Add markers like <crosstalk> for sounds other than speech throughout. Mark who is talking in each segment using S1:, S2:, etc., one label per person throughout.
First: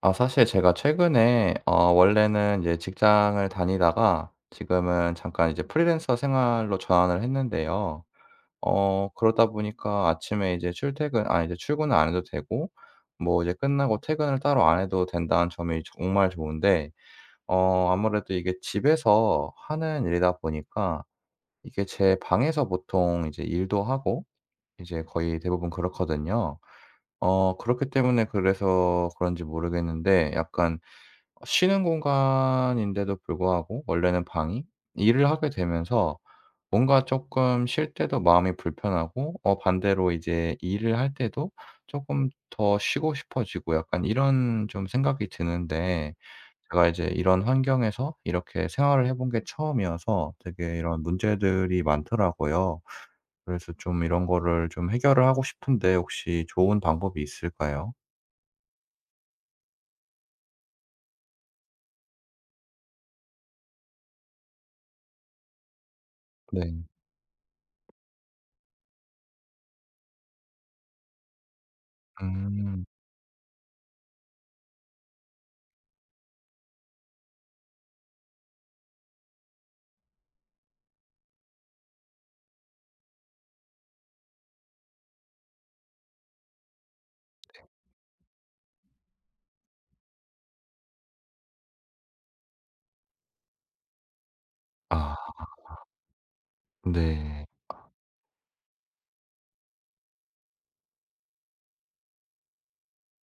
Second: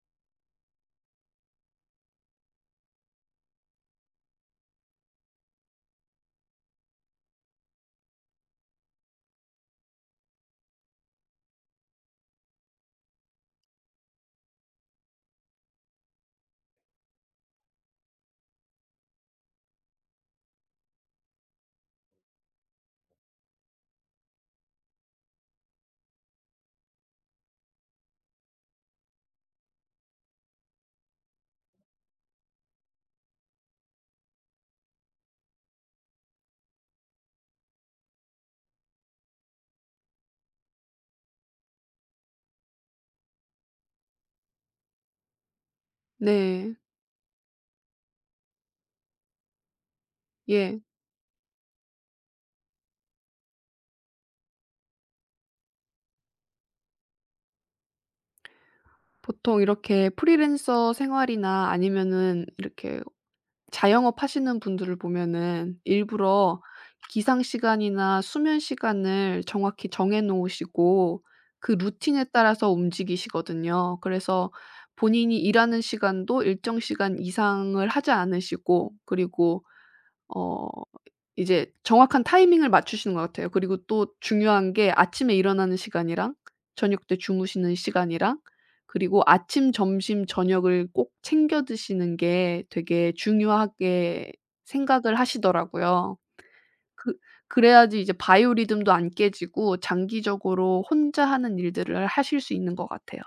S1: 아 사실 제가 최근에 원래는 이제 직장을 다니다가 지금은 잠깐 이제 프리랜서 생활로 전환을 했는데요. 그러다 보니까 아침에 이제 출퇴근, 아 이제 출근을 안 해도 되고 뭐 이제 끝나고 퇴근을 따로 안 해도 된다는 점이 정말 좋은데, 아무래도 이게 집에서 하는 일이다 보니까, 이게 제 방에서 보통 이제 일도 하고 이제 거의 대부분 그렇거든요. 그렇기 때문에 그래서 그런지 모르겠는데, 약간 쉬는 공간인데도 불구하고 원래는 방이 일을 하게 되면서 뭔가 쪼끔 쉴 때도 마음이 불편하고, 반대로 이제 일을 할 때도 쪼끔 더 쉬고 싶어지고, 약간 이런 좀 생각이 드는데,
S2: 네.
S1: 제가 이제 이런 환경에서 이렇게 생활을 해본 게 처음이어서 되게
S2: 예.
S1: 이런 문제들이 많더라고요. 그래서 좀 이런 거를 좀 해결을 하고 싶은데 혹시 좋은 방법이 있을까요?
S2: 보통 이렇게 프리랜서 생활이나 아니면은 이렇게 자영업 하시는 분들을 보면은 일부러
S1: 네.
S2: 기상 시간이나 수면 시간을 정확히 정해 놓으시고 그 루틴에 따라서
S1: 음.
S2: 움직이시거든요. 그래서 본인이 일하는 시간도 일정 시간 이상을 하지 않으시고 그리고 어 이제 정확한 타이밍을 맞추시는 것 같아요. 그리고 또 중요한 게 아침에 일어나는 시간이랑 저녁 때 주무시는 시간이랑 그리고 아침, 점심, 저녁을 꼭 챙겨 드시는 게 되게 중요하게 생각을
S1: 아
S2: 하시더라고요. 그
S1: 네.
S2: 그래야지 이제 바이오 리듬도 안 깨지고 장기적으로 혼자 하는 일들을 하실 수 있는 것 같아요.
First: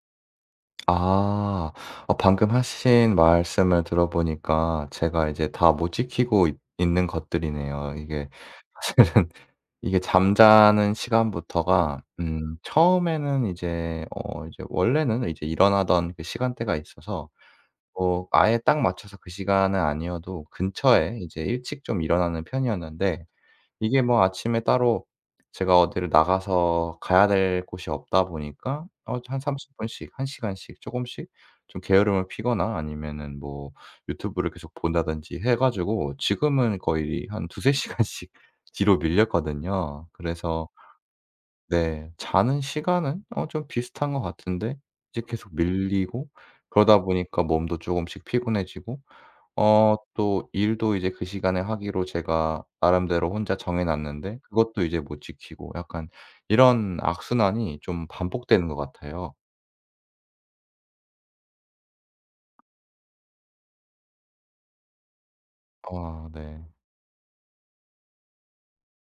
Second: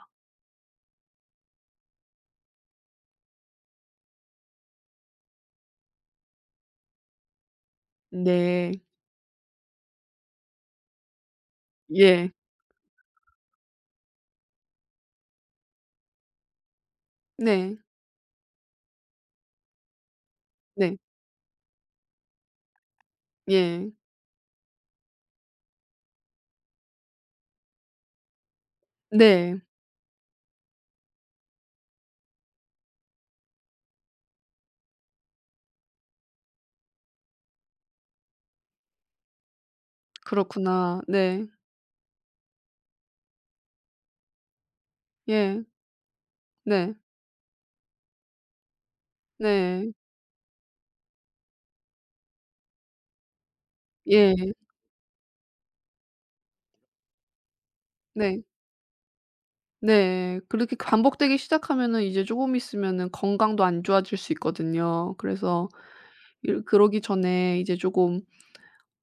S1: 아. 방금 하신 말씀을 들어보니까 제가 이제 다 못 지키고 있는 것들이네요, 이게
S2: 네.
S1: 사실은. <laughs> 이게 잠자는 시간부터가
S2: 예.
S1: 처음에는 이제 이제 원래는 이제 일어나던 그 시간대가 있어서,
S2: 네.
S1: 뭐 아예 딱 맞춰서 그 시간은 아니어도
S2: 네.
S1: 근처에 이제 일찍 좀 일어나는 편이었는데,
S2: 예.
S1: 이게 뭐 아침에 따로 제가 어디를 나가서 가야 될 곳이 없다 보니까 한
S2: 네.
S1: 30 분씩 1 시간씩 조금씩 좀 게으름을 피거나 아니면은 뭐 유튜브를 계속 본다든지 해 가지고 지금은 거의 한 두세 <laughs> 시간씩 뒤로 밀렸거든요. 그래서
S2: 그렇구나. 네.
S1: 네, 자는 시간은 좀 비슷한 것 같은데 이제 계속
S2: 예.
S1: 밀리고,
S2: 네.
S1: 그러다 보니까 몸도 조금씩 피곤해지고
S2: 네.
S1: 또 일도 이제 그 시간에 하기로 제가 나름대로 혼자 정해 놨는데
S2: 예.
S1: 그것도 이제 못 지키고, 약간 이런 악순환이 좀
S2: 네.
S1: 반복되는 것 같아요.
S2: 네. 그렇게 반복되기 시작하면은 이제 조금 있으면은 건강도 안 좋아질 수 있거든요. 그래서
S1: 아
S2: 일
S1: 네.
S2: 그러기 전에 이제 조금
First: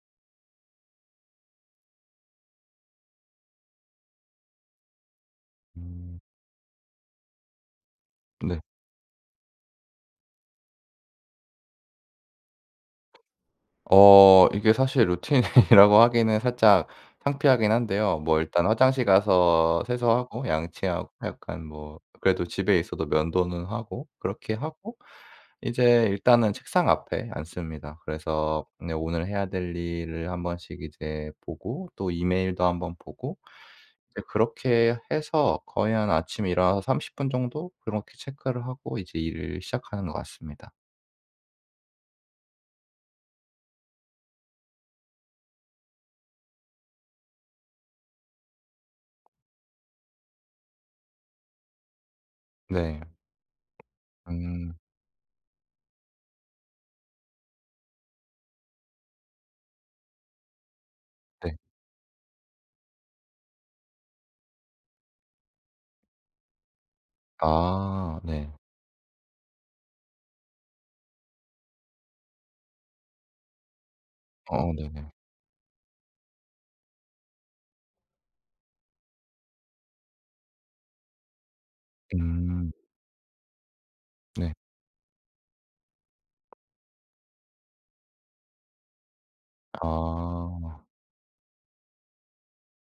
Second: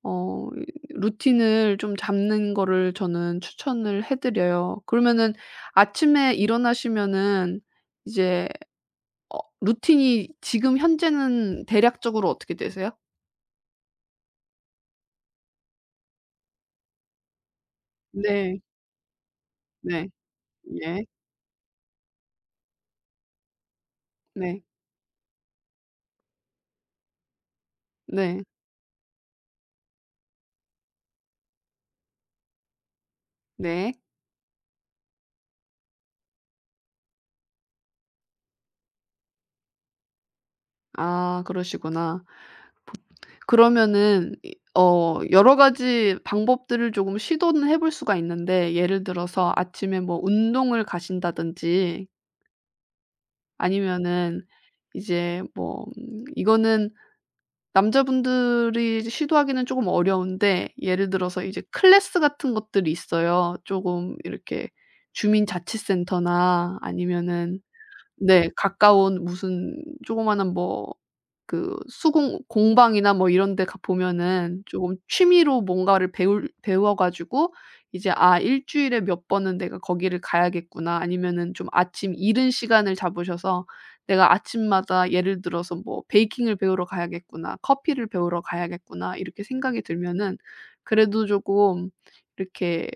S2: 어 이 루틴을 좀 잡는 거를 저는 추천을 해 드려요. 그러면은
S1: 음.
S2: 아침에 일어나시면은 이제
S1: 네.
S2: 루틴이 지금 현재는 대략적으로 어떻게 되세요?
S1: 이게 사실 루틴이라고 <laughs> 하기는 살짝 창피하긴 한데요. 뭐
S2: 네.
S1: 일단 화장실 가서
S2: 네.
S1: 세수하고
S2: 예.
S1: 양치하고, 약간 뭐 그래도 집에 있어도 면도는 하고, 그렇게
S2: 네.
S1: 하고 이제 일단은 책상 앞에 앉습니다.
S2: 네.
S1: 그래서 네, 오늘 해야 될 일을 한 번씩 이제 보고, 또 이메일도 한번 보고,
S2: 네.
S1: 이제 그렇게 해서 거의 한 아침에 일어나서 30분 정도 그렇게 체크를 하고 이제 일을 시작하는 것 같습니다.
S2: 아 그러시구나. 그러면은 이 어 여러 가지 방법들을 조금 시도는 해볼 수가 있는데 예를 들어서 아침에 뭐 운동을 가신다든지
S1: 네.
S2: 아니면은
S1: 음.
S2: 이제 뭐 이거는 남자분들이 시도하기는 조금 어려운데 예를 들어서
S1: 네.
S2: 이제 클래스 같은 것들이 있어요. 조금 이렇게 주민자치센터나 아니면은
S1: 아
S2: 네
S1: 네.
S2: 가까운 무슨 조그마한 뭐 그 수공 공방이나 뭐 이런 데 가 보면은
S1: 어
S2: 조금
S1: 네네.
S2: 취미로 뭔가를 배울 배워 가지고 이제 '아 일주일에 몇 번은 내가 거기를 가야겠구나.' 아니면은 좀 아침 이른
S1: 음.
S2: 시간을 잡으셔서 '내가
S1: 네.
S2: 아침마다 예를 들어서 뭐 베이킹을 배우러 가야겠구나. 커피를 배우러 가야겠구나.' 이렇게 생각이 들면은
S1: 아
S2: 그래도 조금 이렇게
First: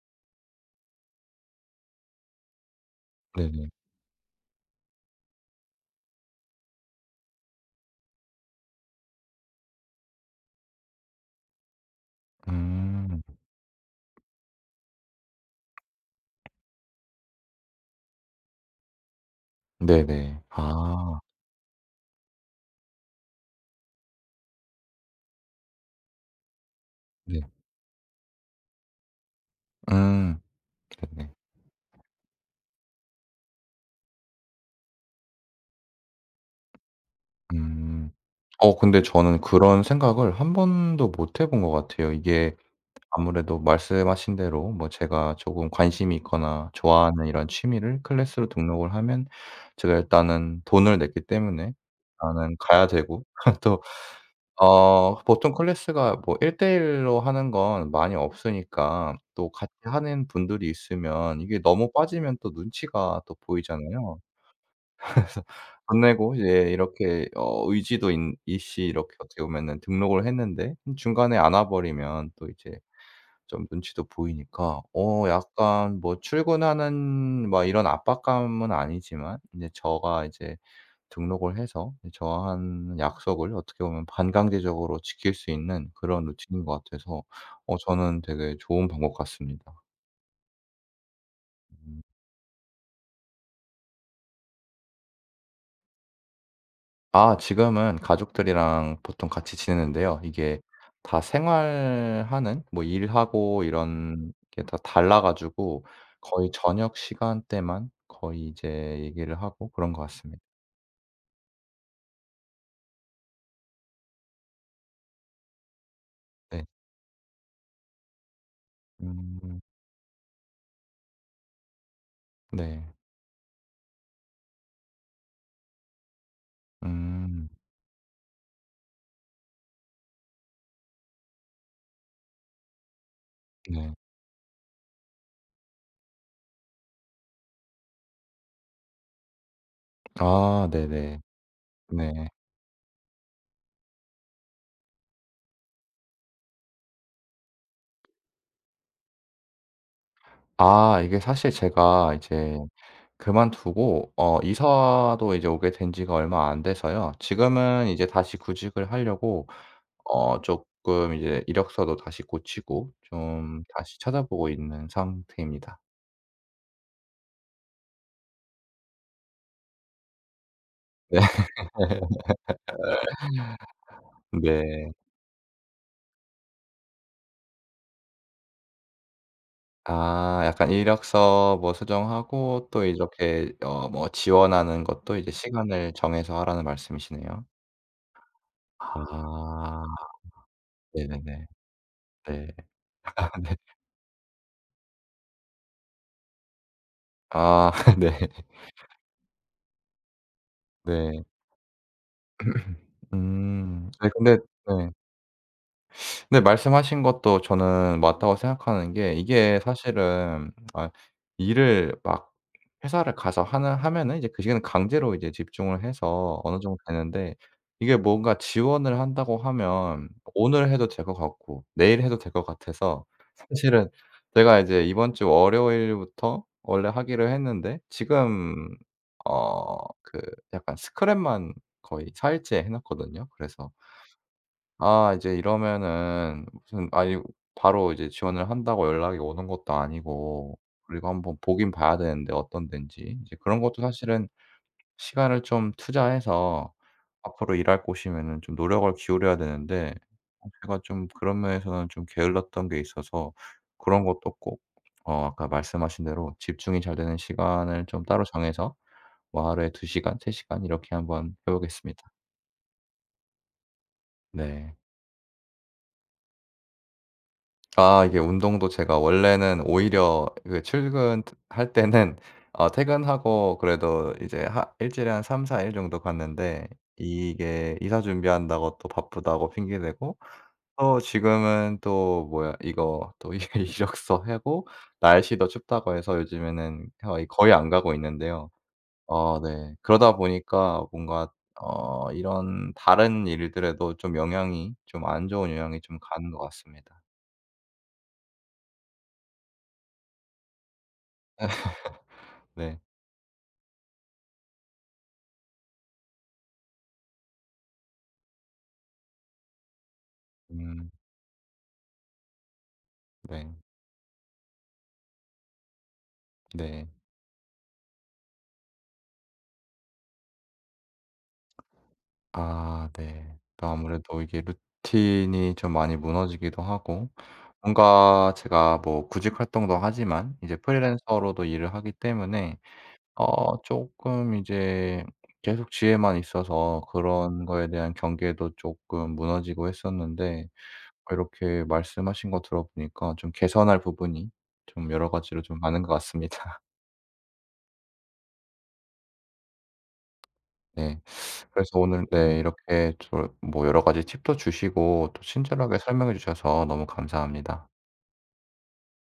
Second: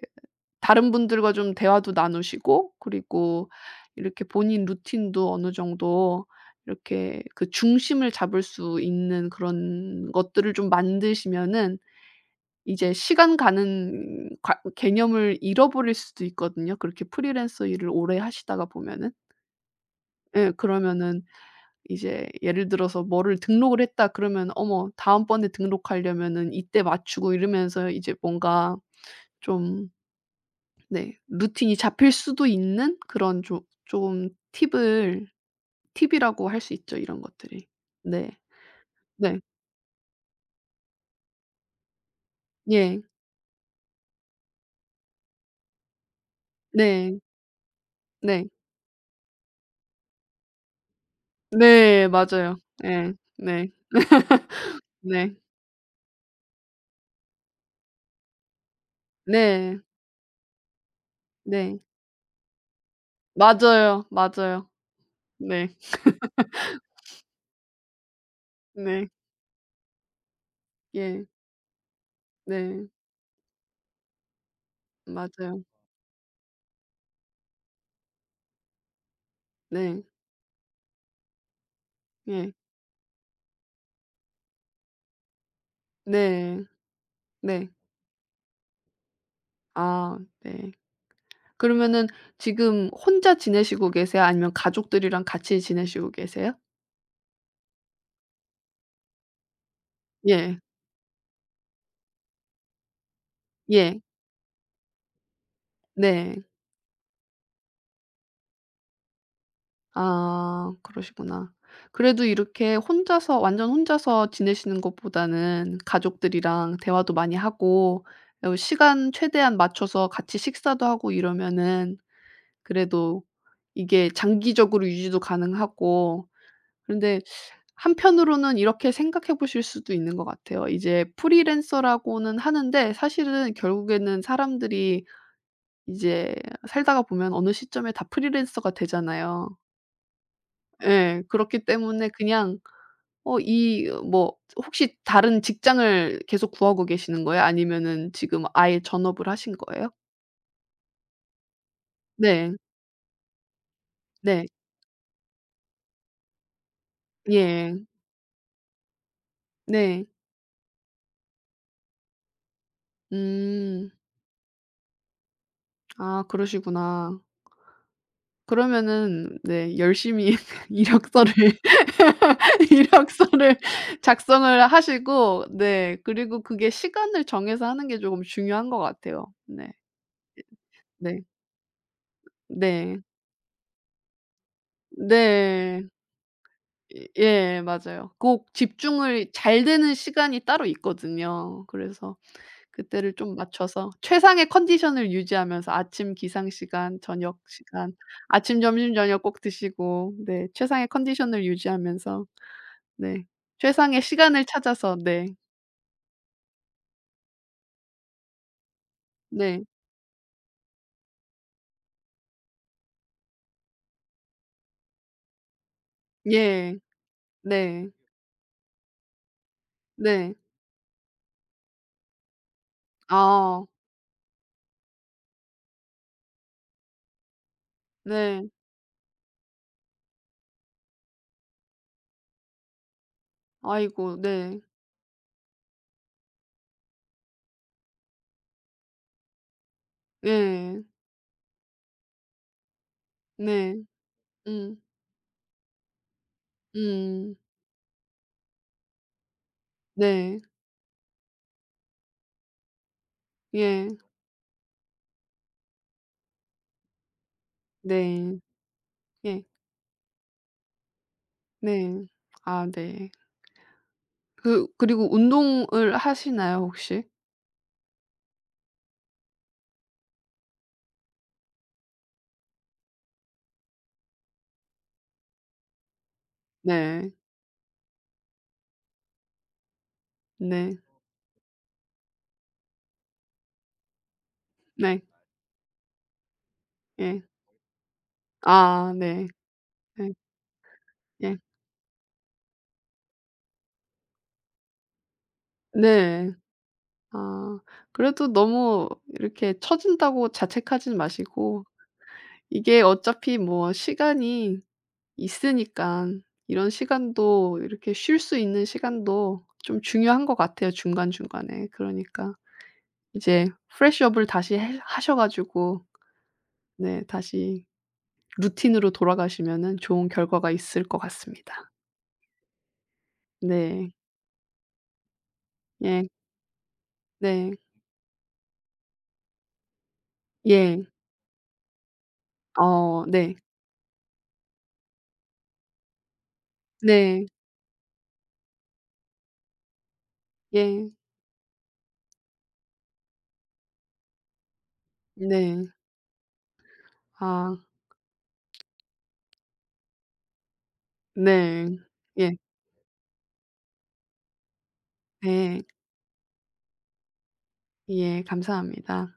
S2: 다른 분들과 좀 대화도 나누시고 그리고
S1: 네네.
S2: 이렇게 본인 루틴도 어느 정도 이렇게 그 중심을 잡을 수 있는 그런 것들을 좀 만드시면은 이제
S1: 음.
S2: 시간 가는 개념을 잃어버릴 수도 있거든요 그렇게 프리랜서 일을 오래 하시다가 보면은.
S1: 네네.
S2: 예
S1: 아
S2: 그러면은 이제 예를 들어서 뭐를 등록을 했다 그러면 어머 다음번에 등록하려면은 이때 맞추고
S1: 네.
S2: 이러면서 이제 뭔가 좀
S1: 음.
S2: 네.
S1: 네네.
S2: 루틴이 잡힐 수도 있는 그런 조 좀 팁을 팁이라고 할 수 있죠, 이런 것들이.
S1: 음.
S2: 네.
S1: 근데
S2: 네.
S1: 저는 그런 생각을 한 번도 못 해본 것 같아요, 이게.
S2: 예.
S1: 아무래도 말씀하신 대로 뭐 제가 조금 관심이 있거나
S2: 네.
S1: 좋아하는 이런 취미를 클래스로
S2: 네.
S1: 등록을 하면, 제가 일단은 돈을 냈기 때문에
S2: 네.
S1: 나는
S2: 맞아요.
S1: 가야
S2: 예.
S1: 되고, <laughs>
S2: 네.
S1: 또
S2: 네.
S1: 보통 클래스가 뭐 일대1로 하는 건 많이 없으니까 또 같이
S2: 네.
S1: 하는 분들이 있으면 이게
S2: 네.
S1: 너무 빠지면 또 눈치가 또
S2: 맞아요.
S1: 보이잖아요.
S2: 맞아요.
S1: <laughs> 그래서
S2: 네.
S1: 돈 내고 이제 이렇게 의지도 있 있이
S2: 네.
S1: 이렇게 어떻게 보면은 등록을 했는데
S2: 예.
S1: 중간에 안 와 버리면 또 이제
S2: 네.
S1: 좀 눈치도 보이니까,
S2: 맞아요.
S1: 약간 뭐 출근하는 막 이런 압박감은 아니지만, 인제
S2: 네.
S1: 저가 이제 등록을 해서
S2: 예.
S1: 저한 약속을 어떻게 보면 반강제적으로 지킬 수 있는 그런
S2: 네.
S1: 루틴인 것 같아서
S2: 네.
S1: 저는 되게 좋은 방법 같습니다.
S2: 아 네.
S1: 음.
S2: 그러면은 지금 혼자 지내시고 계세요? 아니면 가족들이랑 같이 지내시고 계세요?
S1: 아 지금은 가족들이랑 보통 같이 지내는데요.
S2: 예.
S1: 이게 다 생활하는 뭐 일하고
S2: 예.
S1: 이런 게 다 달라 가지고
S2: 네.
S1: 거의 저녁 시간대만 거의 이제 얘기를 하고 그런 것 같습니다.
S2: 아 그러시구나. 그래도 이렇게 혼자서 완전 혼자서 지내시는 것보다는
S1: 네.
S2: 가족들이랑 대화도 많이 하고 어 시간 최대한
S1: 음.
S2: 맞춰서 같이 식사도 하고 이러면은
S1: 네.
S2: 그래도 이게 장기적으로 유지도 가능하고 그런데
S1: 음.
S2: 한편으로는 이렇게 생각해 보실 수도 있는 것 같아요. 이제 프리랜서라고는 하는데 사실은
S1: 네.
S2: 결국에는 사람들이 이제 살다가 보면 어느 시점에 다 프리랜서가 되잖아요.
S1: 아 네네.
S2: 예. 그렇기 때문에
S1: 네.
S2: 그냥 뭐 혹시 다른 직장을 계속 구하고 계시는 거예요? 아니면은 지금 아예 전업을 하신 거예요?
S1: 아 이게 사실 제가
S2: 네.
S1: 이제 그만두고
S2: 네.
S1: 이사도 이제 오게 된 지가 얼마 안 돼서요.
S2: 예.
S1: 지금은 이제 다시 구직을 하려고
S2: 네.
S1: 쪼끔 이제 이력서도 다시 고치고 좀
S2: 음.
S1: 다시 찾아보고 있는 상태입니다.
S2: 아 그러시구나. 그러면은 네 열심히 <laughs> 이력서를 이력서를 작성을
S1: 네.
S2: 하시고 네 그리고 그게 시간을 정해서 하는 게 조금 중요한 것 같아요. 네.
S1: 아 약간
S2: 네.
S1: 이력서 뭐 수정하고, 또
S2: 네.
S1: 이렇게 뭐 지원하는 것도 이제
S2: 네.
S1: 시간을 정해서 하라는
S2: 이
S1: 말씀이시네요.
S2: 예 맞아요. 꼭 집중을 잘 되는
S1: 아
S2: 시간이 따로
S1: 네네네.
S2: 있거든요. 그래서
S1: 네.
S2: 그때를 좀
S1: <laughs>
S2: 맞춰서 최상의 컨디션을 유지하면서 아침 기상 시간, 저녁
S1: 아
S2: 시간,
S1: 네.
S2: 아침, 점심, 저녁 꼭 드시고 네 최상의
S1: 네.
S2: 컨디션을 유지하면서
S1: <laughs>
S2: 네 최상의
S1: 아니 근데,
S2: 시간을
S1: 네.
S2: 찾아서 네.
S1: 근데 말씀하신 것도 저는 맞다고 생각하는 게, 이게
S2: 네.
S1: 사실은 아 일을 막 회사를 가서 하는 하면은 이제 그 시간에 강제로 이제 집중을 해서 어느
S2: 예.
S1: 정도 되는데,
S2: 네.
S1: 이게 뭔가 지원을 한다고 하면
S2: 네.
S1: 오늘 해도 될 것 같고 내일 해도 될 것 같아서,
S2: 아
S1: 사실은 제가 이제 이번 주 월요일부터 원래 하기로 했는데
S2: 네.
S1: 지금 어 그 약간 스크랩만 거의 4 일째 해 놨거든요. 그래서
S2: 아이고 네.
S1: 아 이제 이러면은 무슨, 아니 바로 이제 지원을 한다고 연락이 오는 것도 아니고,
S2: 예.
S1: 그리고 한번 보긴 봐야 되는데 어떤 데인지. 이제 그런
S2: 네.
S1: 것도 사실은
S2: 음.
S1: 시간을 좀 투자해서
S2: 음.
S1: 앞으로 일할 곳이면은 좀 노력을 기울여야 되는데,
S2: 네.
S1: 제가 좀 그런 면에서는 좀 게을렀던 게 있어서,
S2: 예.
S1: 그런 것도 꼭 아까 말씀하신 대로 집중이 잘 되는 시간을 좀 따로
S2: 네.
S1: 정해서
S2: 예.
S1: 뭐 하루에 2 시간, 3 시간 이렇게 한번 해 보겠습니다.
S2: 네. 아 네. 그
S1: 네.
S2: 그리고 운동을 하시나요 혹시?
S1: 아 이게 운동도 제가 원래는 오히려 그 출근할 때는 퇴근하고 그래도 이제 하 일주일에 한 3-4일 정도 갔는데,
S2: 네.
S1: 이게 이사 준비한다고 또 바쁘다고 핑계 대고,
S2: 네.
S1: 또 지금은 또 뭐야 이거, 또 <laughs> 이 이력서 하고
S2: 네.
S1: 날씨도 춥다고 해서 요즘에는
S2: 예.
S1: 거의 거의 안 가고 있는데요.
S2: 아 네.
S1: 어 네.
S2: 네.
S1: 그러다 보니까 뭔가
S2: 예.
S1: 이런 다른 일들에도 좀 영향이, 좀 안 좋은 영향이 좀 가는
S2: 네.
S1: 것 같습니다.
S2: 아 그래도 너무 이렇게 처진다고 자책하진 마시고
S1: 네.
S2: 이게 어차피 뭐 시간이 있으니깐 이런 시간도 이렇게 쉴 수 있는 시간도 좀 중요한 것 같아요
S1: 음.
S2: 중간중간에. 그러니까 이제
S1: 네.
S2: 프레쉬업을 다시 해 하셔 가지고
S1: 네.
S2: 네 다시 루틴으로 돌아가시면은 좋은 결과가 있을 것 같습니다.
S1: 아 네. 또
S2: 네.
S1: 아무래도 이게 루틴이 좀 많이
S2: 예.
S1: 무너지기도 하고,
S2: 네.
S1: 뭔가 제가 뭐 구직 활동도 하지만 이제
S2: 예.
S1: 프리랜서로도 일을 하기 때문에
S2: 어 네.
S1: 조금 이제 계속 집에만 있어서
S2: 네.
S1: 그런 거에 대한 경계도 조금 무너지고 했었는데,
S2: 예.
S1: 이렇게 말씀하신 거 들어보니까 좀 개선할 부분이 좀 여러 가지로 좀
S2: 네.
S1: 많은 것 같습니다.
S2: 아
S1: 네.
S2: 네.
S1: 그래서 오늘
S2: 예.
S1: 네, 이렇게 저 뭐 여러 가지 팁도 주시고 또
S2: 네.
S1: 친절하게 설명해 주셔서 너무 감사합니다.
S2: 예. 감사합니다.